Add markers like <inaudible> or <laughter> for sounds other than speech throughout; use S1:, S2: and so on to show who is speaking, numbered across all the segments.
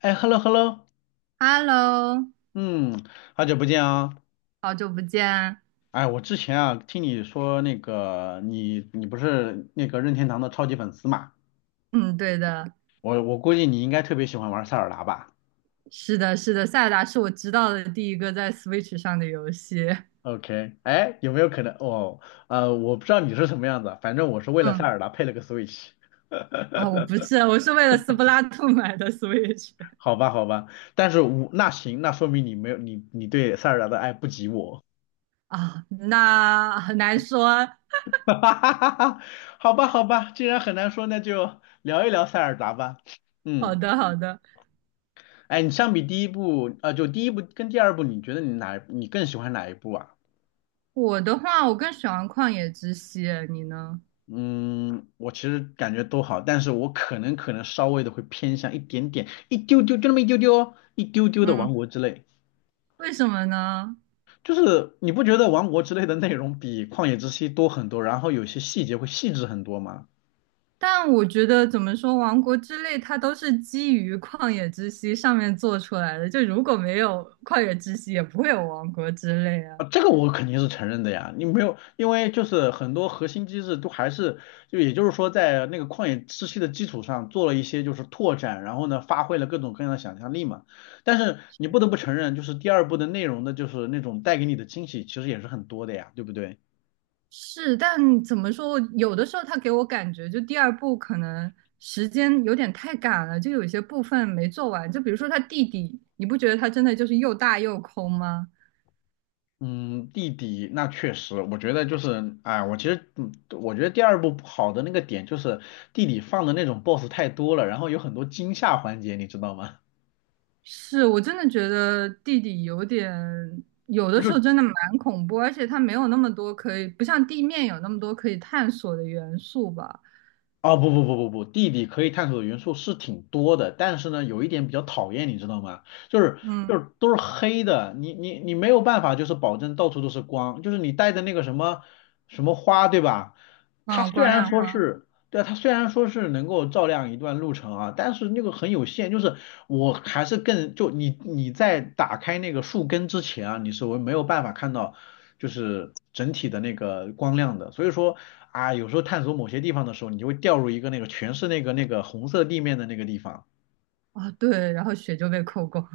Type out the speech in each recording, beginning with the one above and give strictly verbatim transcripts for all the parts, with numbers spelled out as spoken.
S1: 哎，hello hello，
S2: Hello，
S1: 嗯，好久不见啊！
S2: 好久不见。
S1: 哎，我之前啊听你说那个你你不是那个任天堂的超级粉丝嘛？
S2: 嗯，对的。
S1: 我我估计你应该特别喜欢玩塞尔达吧
S2: 是的，是的，塞尔达是我知道的第一个在 Switch 上的游戏。
S1: ？OK，哎，有没有可能哦？呃，我不知道你是什么样子，反正我是为了塞
S2: 嗯，
S1: 尔达配了个 Switch，
S2: 啊、我不是，我是为了斯普拉遁买的 Switch。
S1: 好吧好吧，但是我那行，那说明你没有你你对塞尔达的爱不及我，
S2: <laughs> 啊，那很难说。
S1: <laughs> 哈哈哈哈哈，好吧好吧，既然很难说，那就聊一聊塞尔达吧，
S2: 好
S1: 嗯。
S2: 的，好的。
S1: 哎，你相比第一部，呃，就第一部跟第二部，你觉得你哪你更喜欢哪一部啊？
S2: 我的话，我更喜欢旷野之息，你呢？
S1: 嗯，我其实感觉都好，但是我可能可能稍微的会偏向一点点，一丢丢，就那么一丢丢哦，一丢丢的《王
S2: 嗯，
S1: 国之泪》，
S2: 为什么呢？
S1: 就是你不觉得《王国之泪》的内容比《旷野之息》多很多，然后有些细节会细致很多吗？
S2: 但我觉得怎么说，王国之泪它都是基于旷野之息上面做出来的，就如果没有旷野之息，也不会有王国之泪啊。
S1: 啊，这个我肯定是承认的呀，你没有，因为就是很多核心机制都还是，就也就是说在那个旷野之息的基础上做了一些就是拓展，然后呢发挥了各种各样的想象力嘛。但是你不得不承认，就是第二部的内容的，就是那种带给你的惊喜其实也是很多的呀，对不对？
S2: 是，但怎么说，有的时候他给我感觉，就第二部可能时间有点太赶了，就有些部分没做完。就比如说他弟弟，你不觉得他真的就是又大又空吗？
S1: 嗯，弟弟，那确实，我觉得就是，哎，我其实，嗯，我觉得第二部不好的那个点就是弟弟放的那种 B O S S 太多了，然后有很多惊吓环节，你知道吗？<laughs>
S2: 是我真的觉得弟弟有点，有
S1: 不
S2: 的时候
S1: 是。
S2: 真的蛮恐怖，而且他没有那么多可以，不像地面有那么多可以探索的元素吧。
S1: 哦，不不不不不，地理可以探索的元素是挺多的，但是呢，有一点比较讨厌，你知道吗？就是就
S2: 嗯
S1: 是都是黑的，你你你没有办法，就是保证到处都是光，就是你带的那个什么什么花，对吧？它
S2: 嗯，
S1: 虽
S2: 光
S1: 然
S2: 亮
S1: 说
S2: 花。
S1: 是对啊，它虽然说是能够照亮一段路程啊，但是那个很有限，就是我还是更就你你在打开那个树根之前啊，你是我没有办法看到就是整体的那个光亮的，所以说啊，有时候探索某些地方的时候，你就会掉入一个那个全是那个那个红色地面的那个地方，
S2: 啊，对，然后血就被扣光。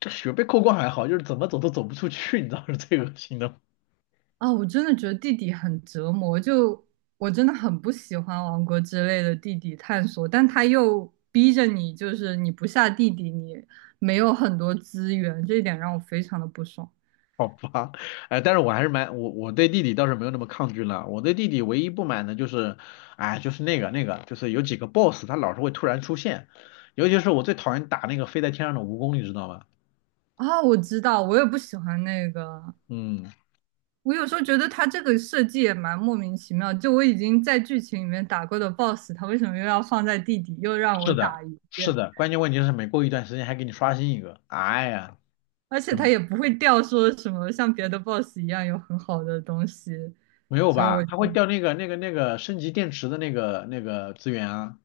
S1: 这雪被扣光还好，就是怎么走都走不出去，你知道是最恶心的
S2: 啊，我真的觉得地底很折磨，就我真的很不喜欢王国之类的地底探索，但他又逼着你，就是你不下地底，你没有很多资源，这一点让我非常的不爽。
S1: 好吧，哎，但是我还是蛮我我对弟弟倒是没有那么抗拒了。我对弟弟唯一不满的就是，哎，就是那个那个，就是有几个 boss 他老是会突然出现，尤其是我最讨厌打那个飞在天上的蜈蚣，你知道吗？
S2: 啊，我知道，我也不喜欢那个。
S1: 嗯，
S2: 我有时候觉得他这个设计也蛮莫名其妙，就我已经在剧情里面打过的 B O S S，他为什么又要放在地底，又让我
S1: 是的，
S2: 打一
S1: 是
S2: 遍？
S1: 的，关键问题是每过一段时间还给你刷新一个，哎呀，
S2: 而且他
S1: 嗯，
S2: 也不会掉说什么像别的 B O S S 一样有很好的东西，
S1: 没有
S2: 所以
S1: 吧？
S2: 我就。
S1: 他会掉那个那个那个升级电池的那个那个资源啊，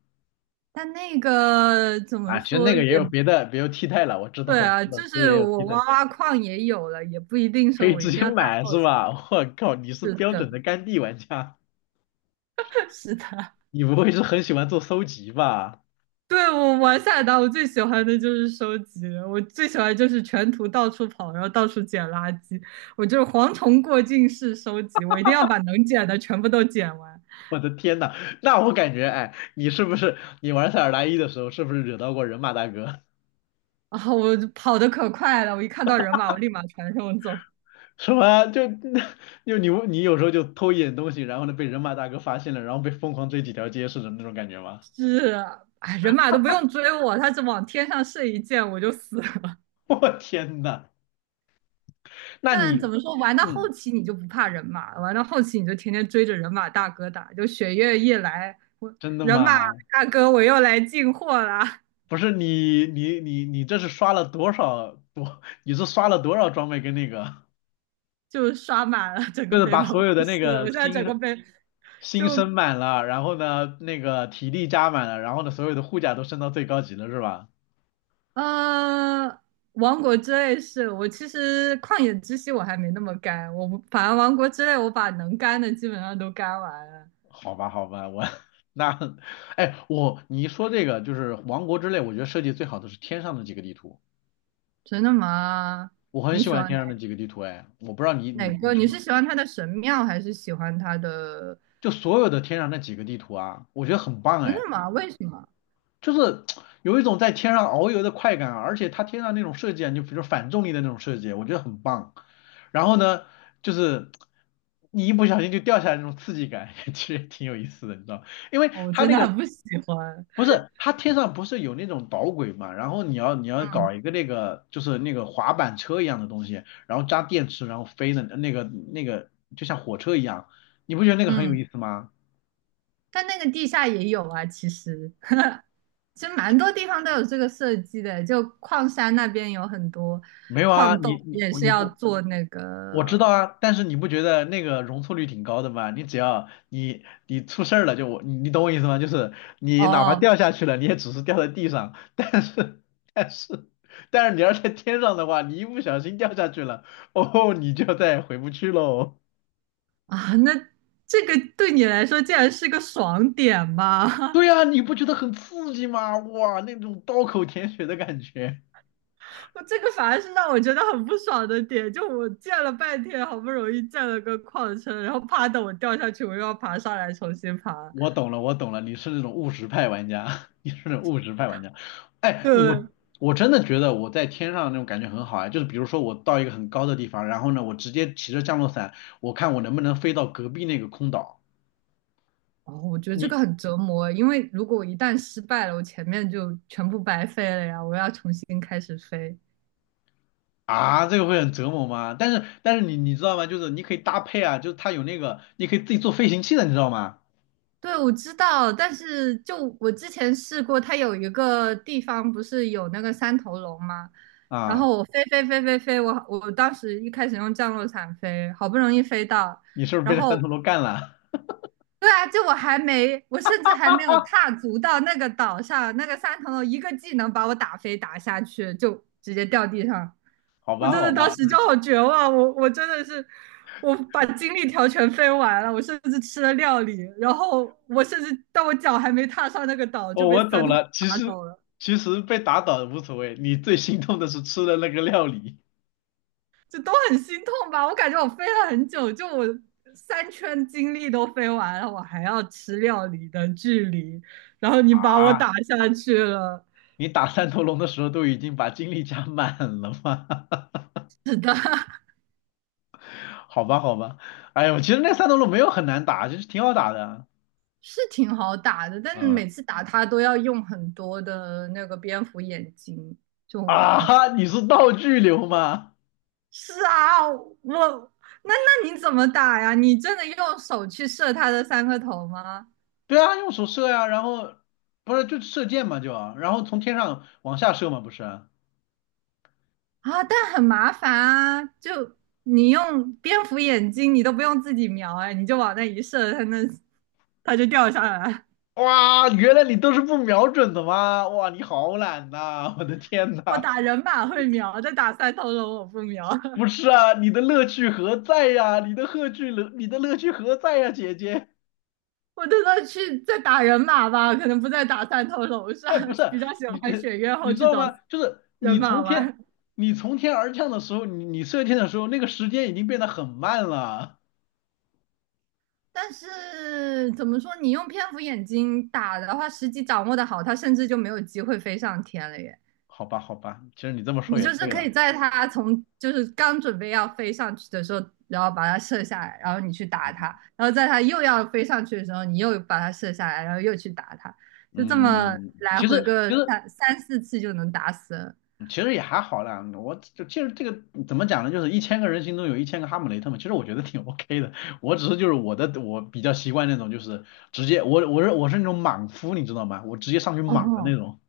S2: 但那个怎么
S1: 啊，其实那
S2: 说
S1: 个
S2: 也
S1: 也有别的，别有替代了，我知道
S2: 对
S1: 我知
S2: 啊，
S1: 道，
S2: 就
S1: 就是
S2: 是
S1: 也有
S2: 我
S1: 替代。
S2: 挖挖矿也有了，也不一定
S1: 可
S2: 说
S1: 以
S2: 我一
S1: 直
S2: 定
S1: 接
S2: 要打
S1: 买是吧？<laughs> 我靠，你是
S2: B O S S。是
S1: 标
S2: 的，
S1: 准的肝地玩家，
S2: <laughs> 是的。
S1: 你不会是很喜欢做搜集吧？
S2: <laughs> 对，我玩塞尔达，我最喜欢的就是收集了，我最喜欢就是全图到处跑，然后到处捡垃圾，我就是蝗虫过境式收集，我一定要把能捡的全部都捡完。
S1: 我的天呐，那我感觉，哎，你是不是你玩塞尔达一的时候，是不是惹到过人马大哥？
S2: 然后我就跑得可快了，我一看到人马，我立马传送走。
S1: <laughs> 什么？就 <laughs> 就你你有时候就偷一点东西，然后呢被人马大哥发现了，然后被疯狂追几条街似的那种感觉吗？
S2: 是啊，哎，人马都不用追我，他只往天上射一箭，我就死了。
S1: <laughs> 我天呐，那你，
S2: 但怎么说，玩到后
S1: 嗯，
S2: 期你就不怕人马，玩到后期你就天天追着人马大哥打，就雪月一来，我
S1: 真的
S2: 人马
S1: 吗？
S2: 大哥我又来进货啦，
S1: 不是你你你你这是刷了多少多？你是刷了多少装备跟那个？
S2: 就刷满了整
S1: 就
S2: 个
S1: 是
S2: 背
S1: 把
S2: 包都
S1: 所有的那
S2: 是。我
S1: 个
S2: 现在整
S1: 心
S2: 个背
S1: 心
S2: 就
S1: 升满了，然后呢，那个体力加满了，然后呢，所有的护甲都升到最高级了，是吧？
S2: 呃，王国之泪是我其实旷野之息我还没那么干，我不反正王国之泪我把能干的基本上都干完了。
S1: 好吧，好吧，我 <laughs> 那，哎，我你一说这个就是王国之泪，我觉得设计最好的是天上的几个地图，
S2: 真的吗？
S1: 我很
S2: 你
S1: 喜
S2: 喜
S1: 欢
S2: 欢
S1: 天
S2: 哪
S1: 上的几个地图，哎，我不知道你
S2: 哪
S1: 你你
S2: 个？
S1: 什
S2: 你
S1: 么，
S2: 是喜欢他的神庙还是喜欢他的？
S1: 就所有的天上那几个地图啊，我觉得很棒，
S2: 真的
S1: 哎。
S2: 吗？为什么？
S1: 就是有一种在天上遨游的快感啊，而且它天上那种设计啊，就比如反重力的那种设计，我觉得很棒。然后呢，就是你一不小心就掉下来那种刺激感，<laughs> 其实挺有意思的，你知道？因为
S2: 我
S1: 它
S2: 真
S1: 那
S2: 的
S1: 个
S2: 很不喜欢。
S1: 不是它天上不是有那种导轨嘛，然后你要你要搞
S2: 嗯
S1: 一个那个就是那个滑板车一样的东西，然后扎电池然后飞的那个那个就像火车一样，你不觉得那个很有
S2: 嗯，
S1: 意思吗？
S2: 但那个地下也有啊，其实 <laughs> 其实蛮多地方都有这个设计的，就矿山那边有很多
S1: 没有啊，
S2: 矿洞
S1: 你你
S2: 也
S1: 我
S2: 是
S1: 你
S2: 要
S1: 我
S2: 做那个。
S1: 我知道啊，但是你不觉得那个容错率挺高的吗？你只要你你出事儿了，就我你你懂我意思吗？就是你哪怕
S2: 哦
S1: 掉下去了，你也只是掉在地上，<laughs> 但是但是但是你要在天上的话，你一不小心掉下去了，哦，你就再也回不去喽。
S2: 啊，那这个对你来说竟然是个爽点吗？<laughs>
S1: 对呀，你不觉得很刺激吗？哇，那种刀口舔血的感觉。
S2: 我这个反而是让我觉得很不爽的点，就我建了半天，好不容易建了个矿车，然后啪的我掉下去，我又要爬上来重新爬。
S1: 我懂了，我懂了，你是那种务实派玩家，<laughs> 你是那种务实派玩家。
S2: <laughs>
S1: 哎，
S2: 对。
S1: 我我真的觉得我在天上那种感觉很好啊，就是比如说我到一个很高的地方，然后呢，我直接骑着降落伞，我看我能不能飞到隔壁那个空岛。
S2: 哦，我觉得这
S1: 你
S2: 个很折磨，因为如果我一旦失败了，我前面就全部白费了呀，我要重新开始飞。
S1: 啊，这个会很折磨吗？但是但是你你知道吗？就是你可以搭配啊，就是它有那个，你可以自己做飞行器的，你知道吗？
S2: 对，我知道，但是就我之前试过，它有一个地方不是有那个三头龙吗？然
S1: 啊，
S2: 后我飞飞飞飞飞，我我当时一开始用降落伞飞，好不容易飞到，
S1: 你是不是被
S2: 然
S1: 那三头
S2: 后
S1: 龙干了？
S2: 对啊，就我还没，我甚至还没有踏足到那个岛上，那个三层楼一个技能把我打飞打下去，就直接掉地上。
S1: <laughs> 好
S2: 我
S1: 吧，
S2: 真的
S1: 好
S2: 当
S1: 吧，
S2: 时就好绝望，我我真的是，我把精力条全飞完了，我甚至吃了料理，然后我甚至到我脚还没踏上那个岛就
S1: 哦，
S2: 被
S1: 我
S2: 三
S1: 懂
S2: 头
S1: 了。其
S2: 打
S1: 实
S2: 走了，
S1: 其实被打倒无所谓，你最心痛的是吃了那个料理。
S2: 就都很心痛吧。我感觉我飞了很久，就我三圈精力都飞完了，我还要吃料理的距离，然后你把我
S1: 啊，
S2: 打下去了。
S1: 你打 <laughs> 三头龙的时候都已经把精力加满了吗？
S2: 是的，<laughs>
S1: <laughs> 好吧，好吧，哎呦，其实那三头龙没有很难打，就是挺好打的。
S2: 是挺好打的，但
S1: 嗯
S2: 每次打他都要用很多的那个蝙蝠眼睛，就
S1: 啊
S2: 很。
S1: 哈，你是道具流吗？
S2: 是啊，我那那你怎么打呀？你真的用手去射他的三个头吗？
S1: 对啊，用手射呀、然后不是就射箭嘛就啊，然后从天上往下射嘛不是啊？
S2: 啊，但很麻烦啊，就你用蝙蝠眼睛，你都不用自己瞄，哎，你就往那一射，他那他就掉下来。
S1: 哇，原来你都是不瞄准的吗？哇，你好懒呐、我的天
S2: <laughs> 我
S1: 呐，
S2: 打人马会瞄，但打三头龙我不瞄。
S1: 不是啊，你的乐趣何在呀、你的乐趣何，你的乐趣何在呀、姐姐？
S2: 我真的去在打人马吧，可能不在打三头龙上，
S1: 哎，不
S2: <laughs>
S1: 是，
S2: 比较喜
S1: 你
S2: 欢
S1: 这
S2: 选月
S1: 你
S2: 后
S1: 知
S2: 去
S1: 道
S2: 找
S1: 吗？就是
S2: 人
S1: 你
S2: 马
S1: 从天
S2: 玩。
S1: 你从天而降的时候，你你射箭的时候，那个时间已经变得很慢了。
S2: 但是怎么说，你用蝙蝠眼睛打的话，时机掌握的好，它甚至就没有机会飞上天了耶。
S1: 好吧，好吧，其实你这么说
S2: 你
S1: 也
S2: 就是
S1: 对
S2: 可以
S1: 了。
S2: 在它从就是刚准备要飞上去的时候，然后把它射下来，然后你去打它，
S1: 嗯
S2: 然后在它又要飞上去的时候，你又把它射下来，然后又去打它，就这么
S1: 嗯，
S2: 来
S1: 其
S2: 回
S1: 实
S2: 个
S1: 其实
S2: 三三四次就能打死了。
S1: 其实也还好啦。我就其实这个怎么讲呢？就是一千个人心中有一千个哈姆雷特嘛。其实我觉得挺 <laughs> OK 的。我只是就是我的我比较习惯那种就是直接我我是我是那种莽夫，你知道吗？我直接上去莽的那
S2: 哦，
S1: 种。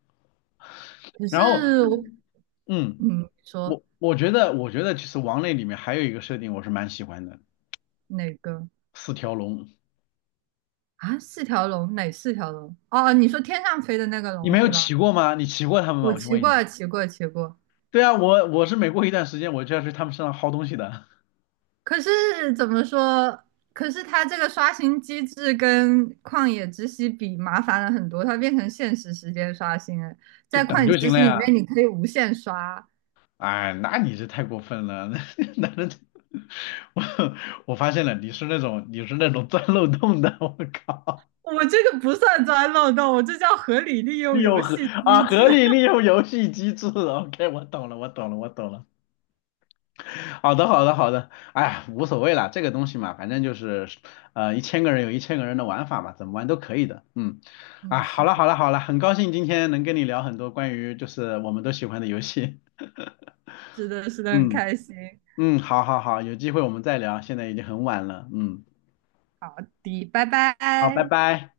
S2: 可是
S1: 然后
S2: 我，
S1: 嗯。
S2: 嗯，说
S1: 我我觉得，我觉得其实王类里面还有一个设定我是蛮喜欢的，
S2: 哪个
S1: 四条龙。
S2: 啊？四条龙哪四条龙？哦，你说天上飞的那个
S1: 你
S2: 龙
S1: 没有
S2: 是吧？
S1: 骑过吗？你骑过他们吗？
S2: 我
S1: 我先
S2: 骑
S1: 问一下。
S2: 过，骑过，骑过。
S1: 对啊，我我是每过一段时间我就要去他们身上薅东西的，
S2: 可是怎么说？可是它这个刷新机制跟旷野之息比麻烦了很多，它变成限时时间刷新了。
S1: <laughs> 就
S2: 在
S1: 等
S2: 旷野
S1: 就行
S2: 之
S1: 了
S2: 息里面，
S1: 呀。
S2: 你可以无限刷。
S1: 哎，那你这太过分了，<laughs> 那那那。<laughs> 我我发现了，你是那种你是那种钻漏洞的，我靠，
S2: 我这个不算钻漏洞，我这叫合理利
S1: <laughs> 利
S2: 用游
S1: 用合
S2: 戏
S1: 啊
S2: 机制。
S1: 合理利
S2: <laughs>
S1: 用游戏机制，OK，我懂了，我懂了，我懂了。<laughs> 好的，好的，好的，哎呀，无所谓啦，这个东西嘛，反正就是，呃，一千个人有一千个人的玩法嘛，怎么玩都可以的，嗯，
S2: 嗯，
S1: 啊，好
S2: 是
S1: 了，好了，
S2: 的，
S1: 好了，很高兴今天能跟你聊很多关于就是我们都喜欢的游戏，
S2: 是的，是
S1: <laughs>
S2: 的，很
S1: 嗯
S2: 开心。
S1: 嗯，好好好，有机会我们再聊，现在已经很晚了，嗯，
S2: 好的，拜
S1: 好，拜
S2: 拜。
S1: 拜。